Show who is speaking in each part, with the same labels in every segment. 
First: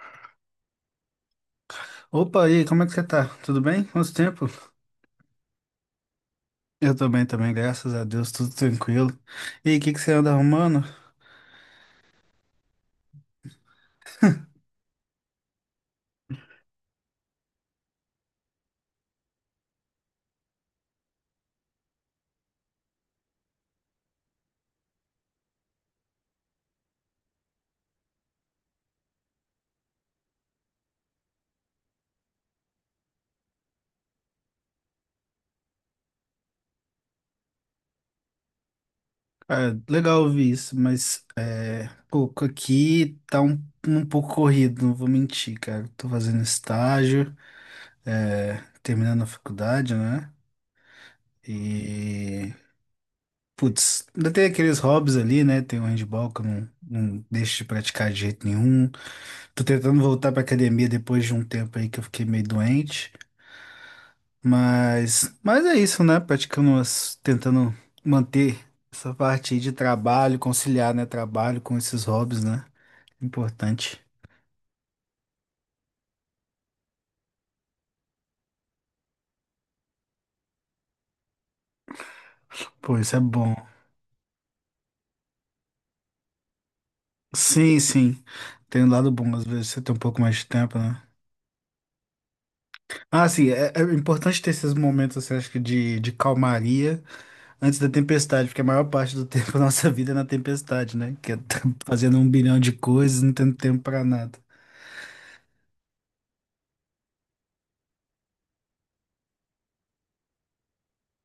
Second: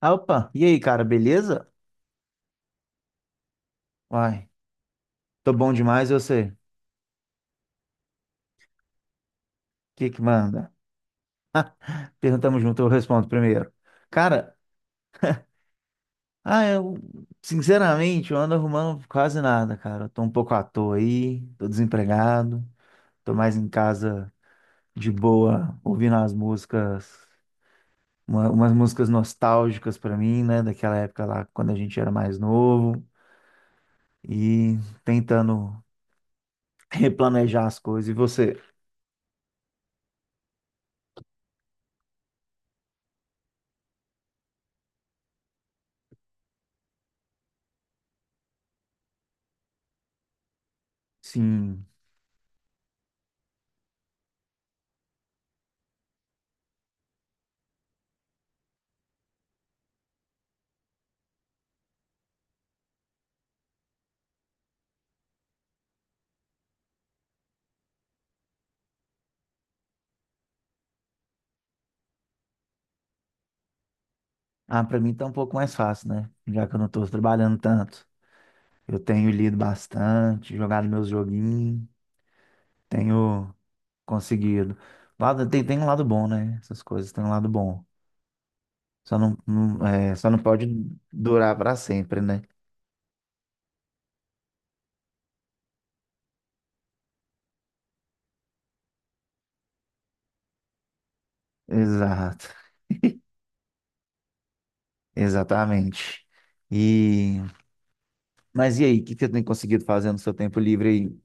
Speaker 1: Ah, opa, e aí, cara, beleza?
Speaker 2: Opa, e aí, como é que você tá? Tudo bem? Quanto tempo?
Speaker 1: Uai, tô bom demais, e você? O
Speaker 2: Eu tô bem também, graças a Deus, tudo tranquilo. E aí, o que que
Speaker 1: que
Speaker 2: você
Speaker 1: que
Speaker 2: anda
Speaker 1: manda?
Speaker 2: arrumando?
Speaker 1: Perguntamos junto, eu respondo primeiro. Cara, ah, eu, sinceramente, eu ando arrumando quase nada, cara. Eu tô um pouco à toa aí, tô desempregado, tô mais em casa de boa, ouvindo as músicas, umas músicas nostálgicas pra mim, né, daquela época lá, quando a gente era mais novo, e tentando replanejar as coisas. E você?
Speaker 2: Cara, legal ouvir isso, mas é, pouco aqui tá um pouco corrido, não vou mentir, cara. Tô fazendo estágio, é, terminando a faculdade, né?
Speaker 1: Sim.
Speaker 2: E, putz, ainda tem aqueles hobbies ali, né? Tem o handball que eu não, não deixo de praticar de jeito nenhum. Tô tentando voltar pra academia depois de um tempo aí que eu fiquei meio doente. Mas é isso, né? Praticando, tentando manter essa parte aí de trabalho, conciliar, né? Trabalho com esses hobbies, né? Importante.
Speaker 1: Ah, para mim tá um pouco mais fácil, né? Já que eu não tô trabalhando tanto. Eu tenho lido bastante, jogado meus joguinhos,
Speaker 2: Pô, isso é bom.
Speaker 1: tenho conseguido. Lado, tem um lado bom, né? Essas coisas têm um lado
Speaker 2: Sim,
Speaker 1: bom.
Speaker 2: sim. Tem um lado bom, às vezes você tem um pouco
Speaker 1: Só
Speaker 2: mais
Speaker 1: não
Speaker 2: de
Speaker 1: pode
Speaker 2: tempo, né?
Speaker 1: durar para sempre, né?
Speaker 2: Ah, sim, é importante ter esses momentos, assim, acho que de calmaria antes da tempestade, porque a maior parte do tempo da nossa vida é na tempestade, né? Que é fazendo um
Speaker 1: Exato,
Speaker 2: bilhão de coisas, não tendo tempo pra nada.
Speaker 1: exatamente. E, mas e aí, o que que você tem conseguido fazer no seu tempo livre aí?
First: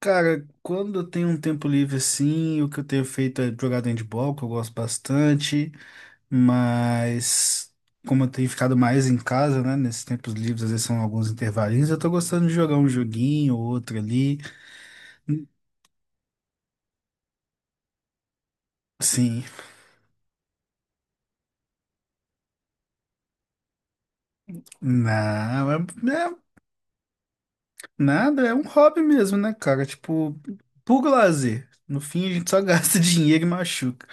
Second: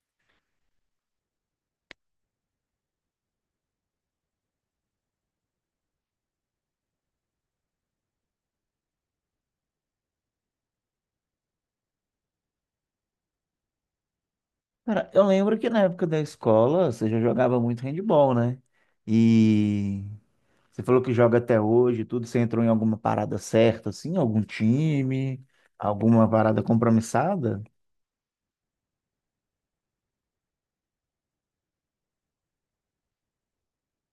Speaker 2: Cara, quando eu tenho um tempo livre assim, o que eu tenho feito é jogar handball, que eu gosto bastante, mas como eu tenho ficado mais em casa, né, nesses tempos livres, às vezes são alguns intervalinhos, eu tô gostando de jogar um joguinho ou outro ali.
Speaker 1: Cara, eu lembro que na época da escola você já jogava muito handball, né?
Speaker 2: Sim,
Speaker 1: E você falou que joga até hoje, tudo. Você entrou em alguma parada certa, assim? Algum time?
Speaker 2: não,
Speaker 1: Alguma parada compromissada?
Speaker 2: nada, é um hobby mesmo, né, cara? Tipo, puro lazer. No fim, a gente só gasta dinheiro e machuca,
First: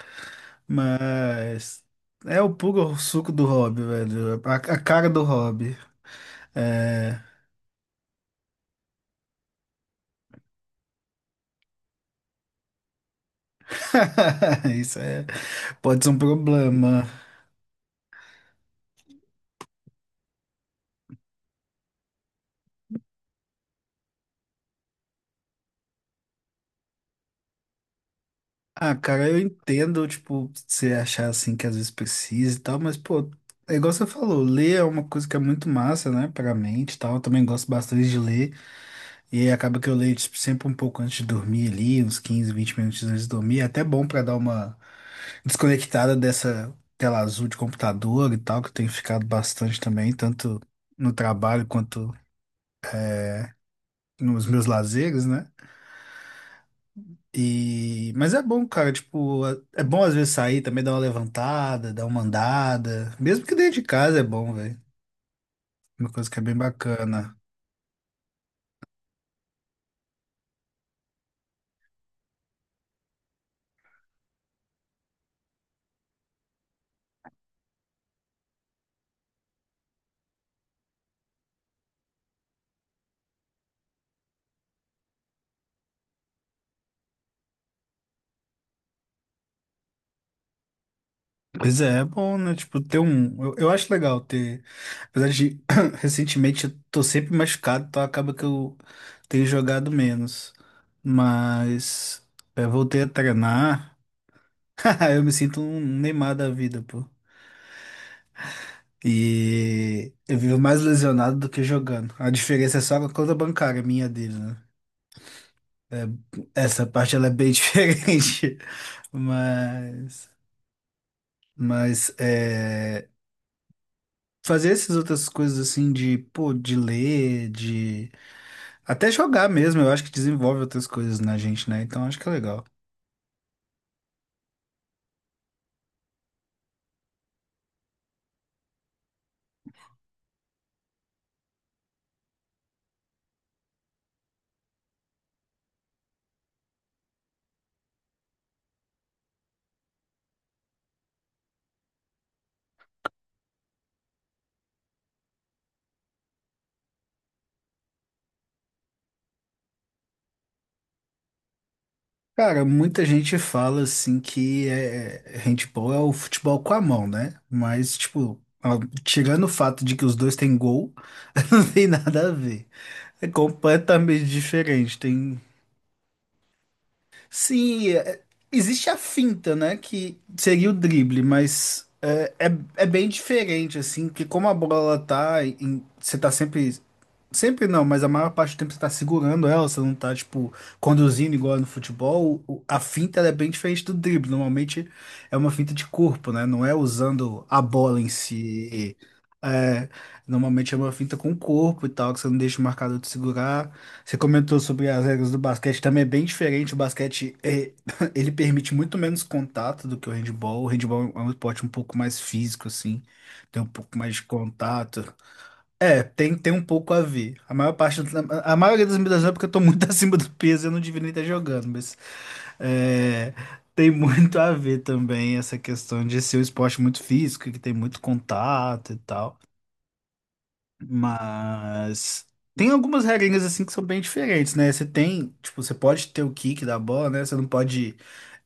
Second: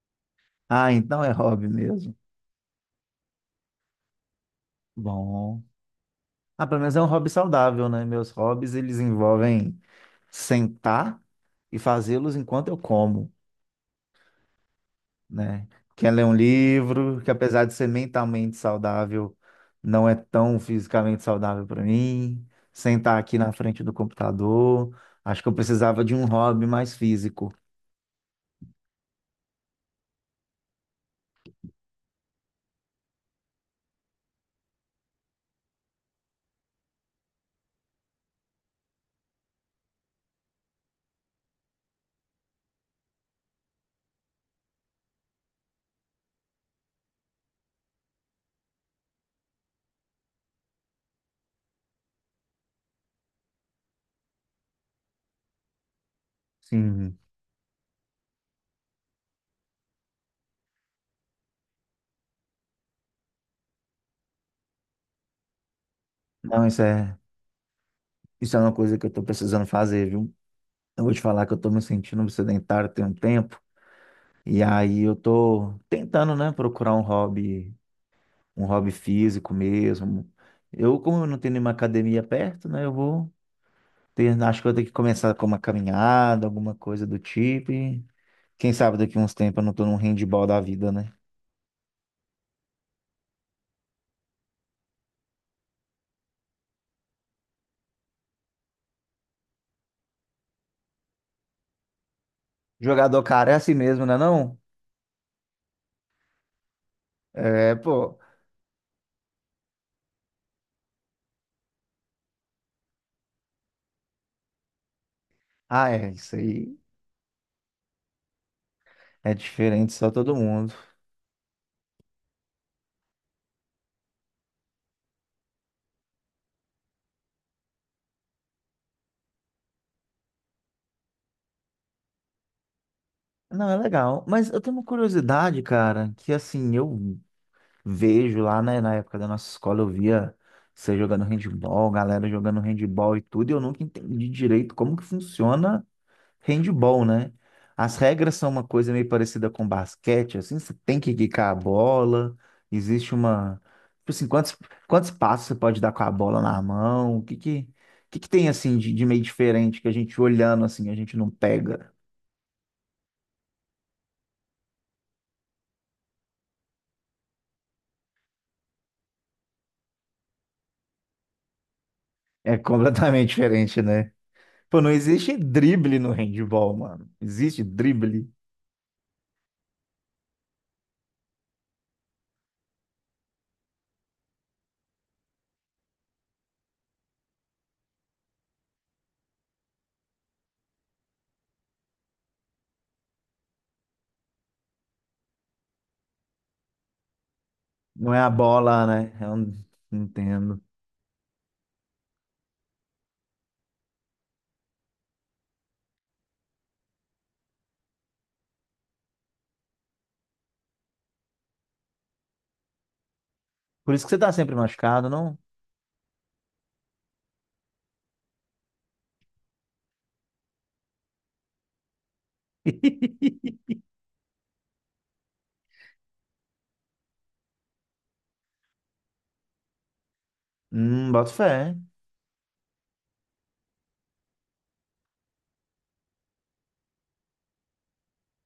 Speaker 1: Ah, então é hobby
Speaker 2: mas
Speaker 1: mesmo.
Speaker 2: é o puro suco do hobby, velho, a cara do
Speaker 1: Bom.
Speaker 2: hobby.
Speaker 1: Ah, pelo menos é um
Speaker 2: É.
Speaker 1: hobby saudável, né? Meus hobbies, eles envolvem sentar e fazê-los enquanto eu como,
Speaker 2: Isso é,
Speaker 1: né?
Speaker 2: pode ser
Speaker 1: Quer
Speaker 2: um
Speaker 1: ler um
Speaker 2: problema.
Speaker 1: livro, que apesar de ser mentalmente saudável, não é tão fisicamente saudável para mim. Sentar aqui na frente do computador. Acho que eu precisava de um hobby mais físico.
Speaker 2: Ah, cara, eu entendo, tipo, você achar assim que às vezes precisa e tal, mas, pô, é igual você falou, ler é uma coisa que é muito massa, né, pra mente e tal. Eu também gosto bastante de ler, e aí acaba que eu leio, tipo, sempre um pouco antes de dormir ali, uns 15, 20 minutos antes de dormir. É até bom pra dar uma desconectada dessa tela azul de computador e tal, que eu tenho ficado bastante também, tanto no trabalho quanto nos meus lazeres, né?
Speaker 1: Sim.
Speaker 2: E... mas é bom, cara, tipo, é bom às vezes sair também, dar uma levantada, dar uma andada. Mesmo que dentro de casa é bom, velho. Uma coisa que é bem
Speaker 1: Não,
Speaker 2: bacana.
Speaker 1: isso é uma coisa que eu tô precisando fazer, viu? Eu vou te falar que eu tô me sentindo um sedentário tem um tempo, e aí eu tô tentando, né, procurar um hobby físico mesmo. Eu, como eu não tenho nenhuma academia perto, né, acho que eu vou ter que começar com uma caminhada, alguma coisa do tipo, e quem sabe daqui uns tempos eu não tô num handball da vida, né?
Speaker 2: Pois é, é bom, né? Tipo, ter um. Eu acho legal ter. Apesar de recentemente eu tô sempre machucado, então acaba que eu tenho jogado menos. Mas eu voltei a
Speaker 1: Jogador cara é assim
Speaker 2: treinar.
Speaker 1: mesmo, né, não?
Speaker 2: Eu me sinto um Neymar da vida, pô.
Speaker 1: É, pô.
Speaker 2: E eu vivo mais lesionado do que jogando. A diferença é só a conta bancária minha e dele, né?
Speaker 1: Ah,
Speaker 2: É,
Speaker 1: é, isso aí
Speaker 2: essa parte ela é bem diferente.
Speaker 1: é diferente só
Speaker 2: Mas,
Speaker 1: todo mundo.
Speaker 2: mas é, fazer essas outras coisas assim de, pô, de ler, de até jogar mesmo, eu acho que desenvolve outras coisas na gente, né? Então acho que é legal.
Speaker 1: Não, é legal. Mas eu tenho uma curiosidade, cara, que assim, eu vejo lá, né, na época da nossa escola, eu via você jogando handball, galera jogando handball e tudo, e eu nunca entendi direito como que funciona handball, né? As regras são uma coisa meio parecida com basquete, assim, você tem que quicar a bola, existe uma. Tipo assim, quantos, quantos passos você pode dar com a bola na mão? O que que tem, assim, de meio diferente que a gente olhando, assim, a gente não pega?
Speaker 2: Cara, muita gente fala assim que é handball é o futebol com a mão, né? Mas, tipo, tirando o fato de que os dois têm gol, não tem nada a
Speaker 1: É
Speaker 2: ver. É
Speaker 1: completamente diferente, né?
Speaker 2: completamente
Speaker 1: Pô, não
Speaker 2: diferente.
Speaker 1: existe
Speaker 2: Tem
Speaker 1: drible no handball, mano. Existe
Speaker 2: se
Speaker 1: drible.
Speaker 2: existe a finta, né, que seria o drible, mas é bem diferente assim, que como a bola tá, você tá sempre sempre não, mas a maior parte do tempo você tá segurando ela, você não tá tipo conduzindo igual é no futebol. A finta ela é bem diferente do drible. Normalmente é uma finta de corpo, né? Não é usando a bola em
Speaker 1: Não é a bola,
Speaker 2: si.
Speaker 1: né? Eu não
Speaker 2: É,
Speaker 1: não entendo.
Speaker 2: normalmente é uma finta com o corpo e tal, que você não deixa o marcador te segurar. Você comentou sobre as regras do basquete, também é bem diferente. O basquete ele permite muito menos contato do que o handball. O handball é um esporte um pouco mais físico, assim, tem um
Speaker 1: Por
Speaker 2: pouco
Speaker 1: isso que
Speaker 2: mais
Speaker 1: você
Speaker 2: de
Speaker 1: tá sempre machucado,
Speaker 2: contato.
Speaker 1: não?
Speaker 2: É, tem um pouco a ver. A maioria das medidas é porque eu tô muito acima do peso, eu não devia nem estar jogando, mas é, tem muito a ver também essa questão de ser um esporte muito físico, que tem muito contato e tal.
Speaker 1: Boto fé.
Speaker 2: Mas tem algumas regrinhas assim que são bem diferentes, né? Você tem, tipo, você pode ter o kick da bola, né? Você não pode,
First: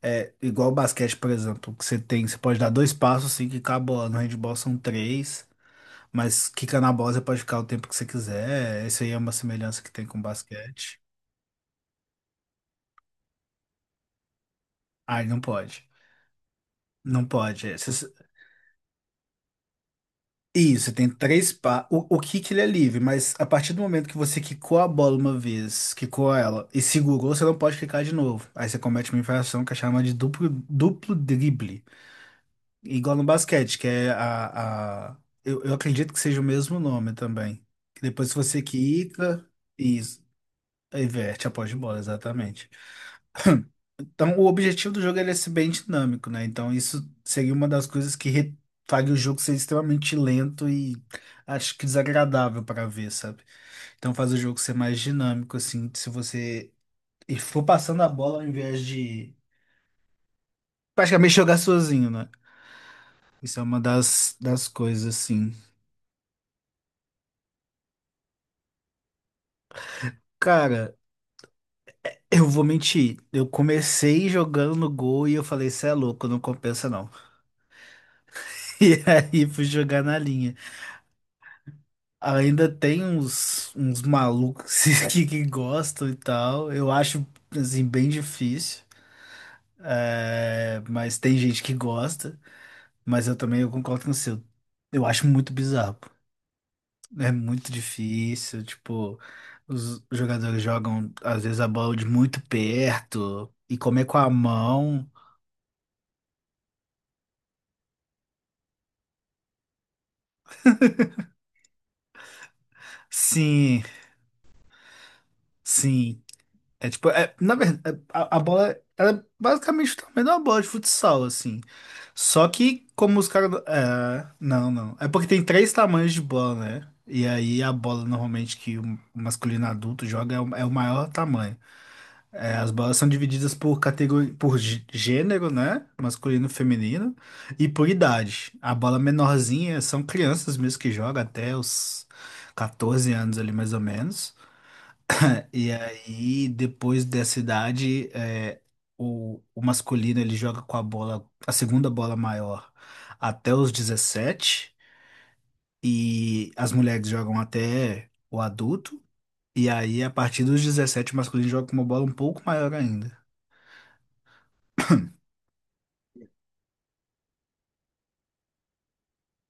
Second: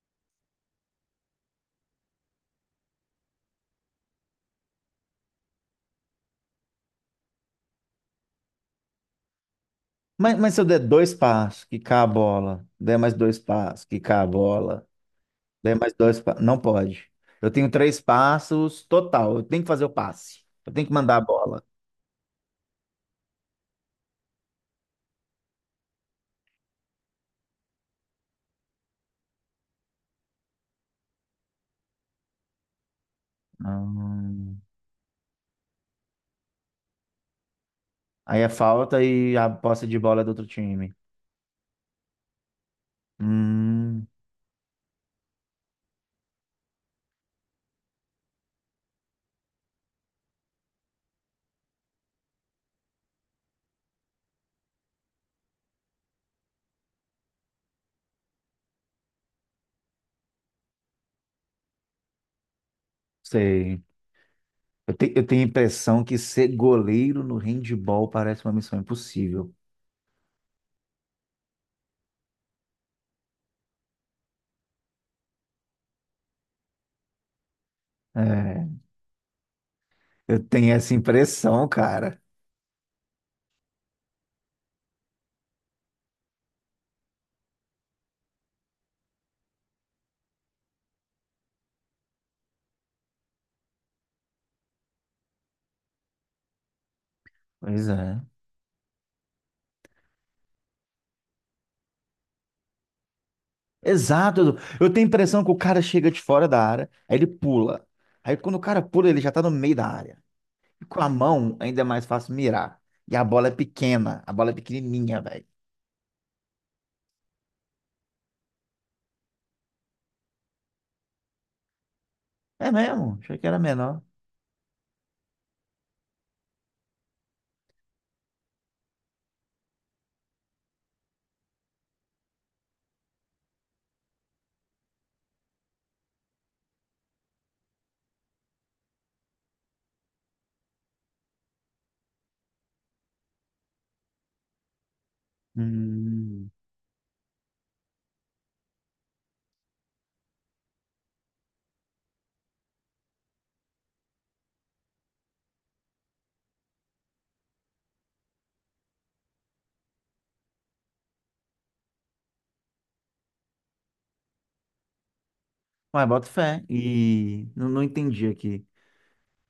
Speaker 2: é, igual o basquete, por exemplo, que você tem, você pode dar dois passos assim quicar a bola. No handball são três, mas quica na bola você pode ficar o tempo que você quiser. Isso aí é uma semelhança que tem com o
Speaker 1: Mas se eu der
Speaker 2: basquete.
Speaker 1: dois passos, quicar a bola, der mais dois passos, quicar a bola,
Speaker 2: Ai, não
Speaker 1: der
Speaker 2: pode.
Speaker 1: mais dois passos. Não pode.
Speaker 2: Não
Speaker 1: Eu
Speaker 2: pode.
Speaker 1: tenho
Speaker 2: É,
Speaker 1: três passos total. Eu tenho que fazer o passe. Eu tenho
Speaker 2: isso,
Speaker 1: que
Speaker 2: tem
Speaker 1: mandar a
Speaker 2: três
Speaker 1: bola.
Speaker 2: o, kick ele é livre, mas a partir do momento que você quicou a bola uma vez, quicou ela e segurou, você não pode quicar de novo. Aí você comete uma infração que é chamada de duplo drible. Igual no basquete, que é
Speaker 1: Hum,
Speaker 2: a... Eu acredito que seja o mesmo nome também. Que depois que
Speaker 1: aí é
Speaker 2: você
Speaker 1: falta e
Speaker 2: quica,
Speaker 1: a posse de
Speaker 2: isso,
Speaker 1: bola é do outro time.
Speaker 2: inverte a posse de bola, exatamente.
Speaker 1: Hum,
Speaker 2: Então, o objetivo do jogo é ele ser bem dinâmico, né? Então, isso seria uma das coisas que faria o jogo ser extremamente lento e acho que desagradável para ver, sabe? Então, faz o jogo ser mais dinâmico, assim, se você e for passando a bola ao invés de praticamente jogar sozinho, né? Isso é uma
Speaker 1: sei.
Speaker 2: das, coisas,
Speaker 1: Eu tenho a
Speaker 2: assim.
Speaker 1: impressão que ser goleiro no handball parece uma missão impossível.
Speaker 2: Cara, eu vou mentir. Eu comecei jogando no gol e eu falei, cê é louco, não compensa não.
Speaker 1: É,
Speaker 2: E aí fui jogar na
Speaker 1: eu
Speaker 2: linha.
Speaker 1: tenho essa impressão, cara.
Speaker 2: Ainda tem uns malucos que gostam e tal. Eu acho, assim, bem difícil. É, mas tem gente que gosta. Mas eu também eu concordo com você. Eu acho muito bizarro. É muito
Speaker 1: Pois é.
Speaker 2: difícil. Tipo, os jogadores jogam, às vezes, a bola de muito perto. E comer com a
Speaker 1: Exato. Edu. Eu tenho
Speaker 2: mão.
Speaker 1: a impressão que o cara chega de fora da área, aí ele pula. Aí quando o cara pula, ele já tá no meio da área. E com a mão ainda é mais fácil mirar. E a bola é
Speaker 2: Sim,
Speaker 1: pequena, a bola é pequenininha, velho.
Speaker 2: sim. É tipo, é, na verdade, a bola, ela é basicamente o tamanho de uma bola de futsal, assim. Só
Speaker 1: É
Speaker 2: que
Speaker 1: mesmo?
Speaker 2: como os
Speaker 1: Achei que
Speaker 2: caras.
Speaker 1: era menor.
Speaker 2: É, não, não. É porque tem três tamanhos de bola, né? E aí a bola normalmente que o masculino adulto joga é o maior tamanho. É, as bolas são divididas por categoria, por gênero, né? Masculino, feminino, e por idade. A bola menorzinha são crianças mesmo que jogam até os 14 anos ali mais ou menos. E aí,
Speaker 1: Hum.
Speaker 2: depois dessa idade, é, o masculino ele joga com a bola, a segunda bola maior, até os 17 e as mulheres jogam até o adulto, e aí, a partir dos 17 o masculino joga com uma bola um pouco maior ainda.
Speaker 1: Mas bota fé. E não, não entendi aqui.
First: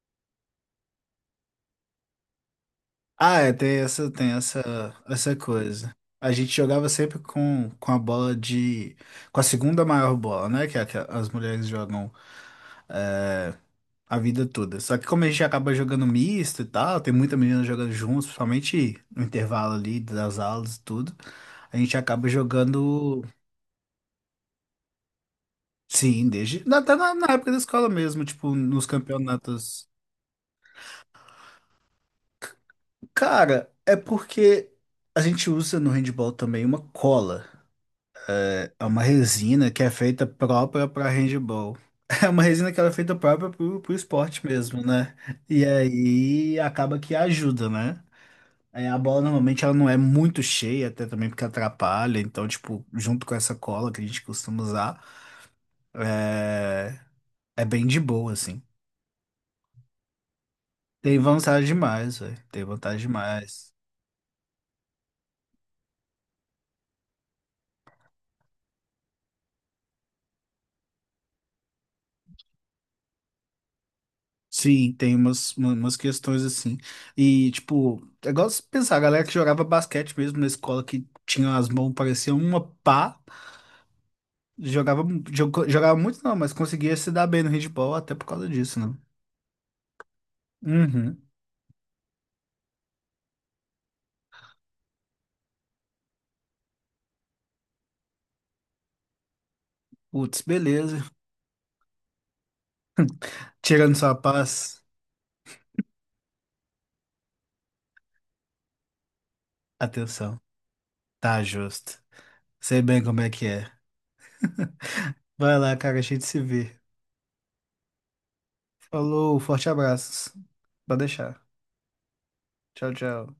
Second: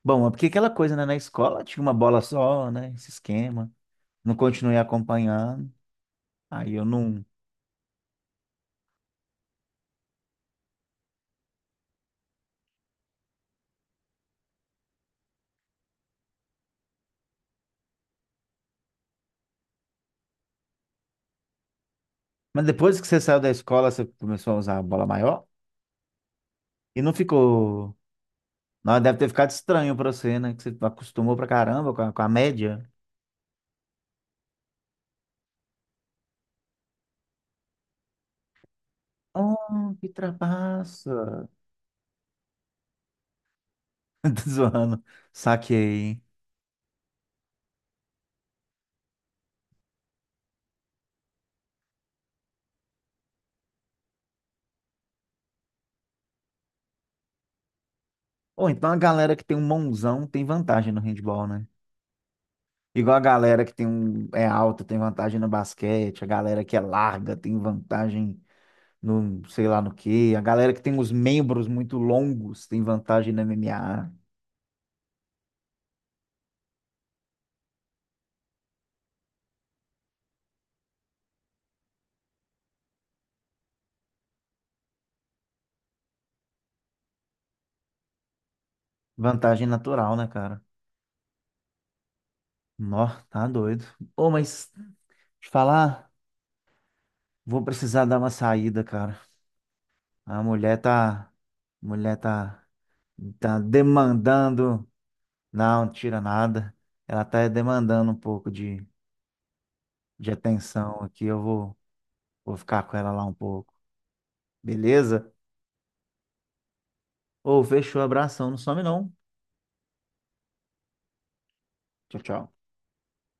Speaker 1: Bom, é porque aquela coisa, né? Na escola tinha uma bola só, né? Esse
Speaker 2: Ah, é,
Speaker 1: esquema.
Speaker 2: tem essa, tem
Speaker 1: Não continuei
Speaker 2: essa, essa
Speaker 1: acompanhando,
Speaker 2: coisa. A gente
Speaker 1: aí eu
Speaker 2: jogava sempre
Speaker 1: não.
Speaker 2: com a bola de. Com a segunda maior bola, né? Que, é a que as mulheres jogam a vida toda. Só que como a gente acaba jogando misto e tal, tem muita menina jogando juntos, principalmente no intervalo ali das aulas e tudo, a gente acaba
Speaker 1: Mas depois que você
Speaker 2: jogando,
Speaker 1: saiu da escola, você começou a usar a bola maior
Speaker 2: sim, desde até
Speaker 1: e
Speaker 2: na,
Speaker 1: não
Speaker 2: na época da escola
Speaker 1: ficou.
Speaker 2: mesmo, tipo, nos
Speaker 1: Não, deve ter ficado
Speaker 2: campeonatos.
Speaker 1: estranho pra você, né? Que você acostumou pra caramba com a média.
Speaker 2: Cara, é porque a gente usa no handball também uma cola. É uma resina que é
Speaker 1: Oh, que
Speaker 2: feita própria para
Speaker 1: trapaça!
Speaker 2: handball. É uma resina que ela é feita própria pro esporte
Speaker 1: Tô
Speaker 2: mesmo,
Speaker 1: zoando.
Speaker 2: né? E
Speaker 1: Saquei.
Speaker 2: aí acaba que ajuda, né? É, a bola normalmente ela não é muito cheia, até também porque atrapalha. Então, tipo, junto com essa cola que a gente costuma usar, é, é bem de boa, assim.
Speaker 1: Ou então a galera que tem um mãozão tem vantagem no
Speaker 2: Tem
Speaker 1: handball,
Speaker 2: vantagem
Speaker 1: né?
Speaker 2: demais, velho. Tem vantagem
Speaker 1: Igual a galera que
Speaker 2: demais.
Speaker 1: tem um é alta tem vantagem no basquete, a galera que é larga tem vantagem no sei lá no quê. A galera que tem os membros muito longos tem vantagem na MMA.
Speaker 2: Sim, tem umas questões assim. E, tipo, é igual se pensar, a galera que jogava basquete mesmo na escola, que tinha as mãos, parecia uma pá, jogava, jogava muito não, mas conseguia se dar bem no handball até por causa disso, né?
Speaker 1: Vantagem natural, né, cara?
Speaker 2: Uhum.
Speaker 1: Nó, tá doido. Ô, mas te falar, vou precisar dar uma saída, cara.
Speaker 2: Putz,
Speaker 1: A mulher
Speaker 2: beleza.
Speaker 1: tá. A mulher tá. Tá
Speaker 2: Tirando sua paz,
Speaker 1: demandando. Não, não tira nada. Ela tá demandando um pouco de
Speaker 2: atenção.
Speaker 1: atenção aqui. Eu
Speaker 2: Tá
Speaker 1: vou,
Speaker 2: justo.
Speaker 1: vou
Speaker 2: Sei
Speaker 1: ficar com
Speaker 2: bem
Speaker 1: ela
Speaker 2: como
Speaker 1: lá
Speaker 2: é
Speaker 1: um
Speaker 2: que é.
Speaker 1: pouco. Beleza?
Speaker 2: Vai lá, cara, a gente se vê.
Speaker 1: Ô, fechou, abração. Não some não.
Speaker 2: Falou, forte abraços. Pode deixar.
Speaker 1: Tchau, tchau.
Speaker 2: Tchau, tchau.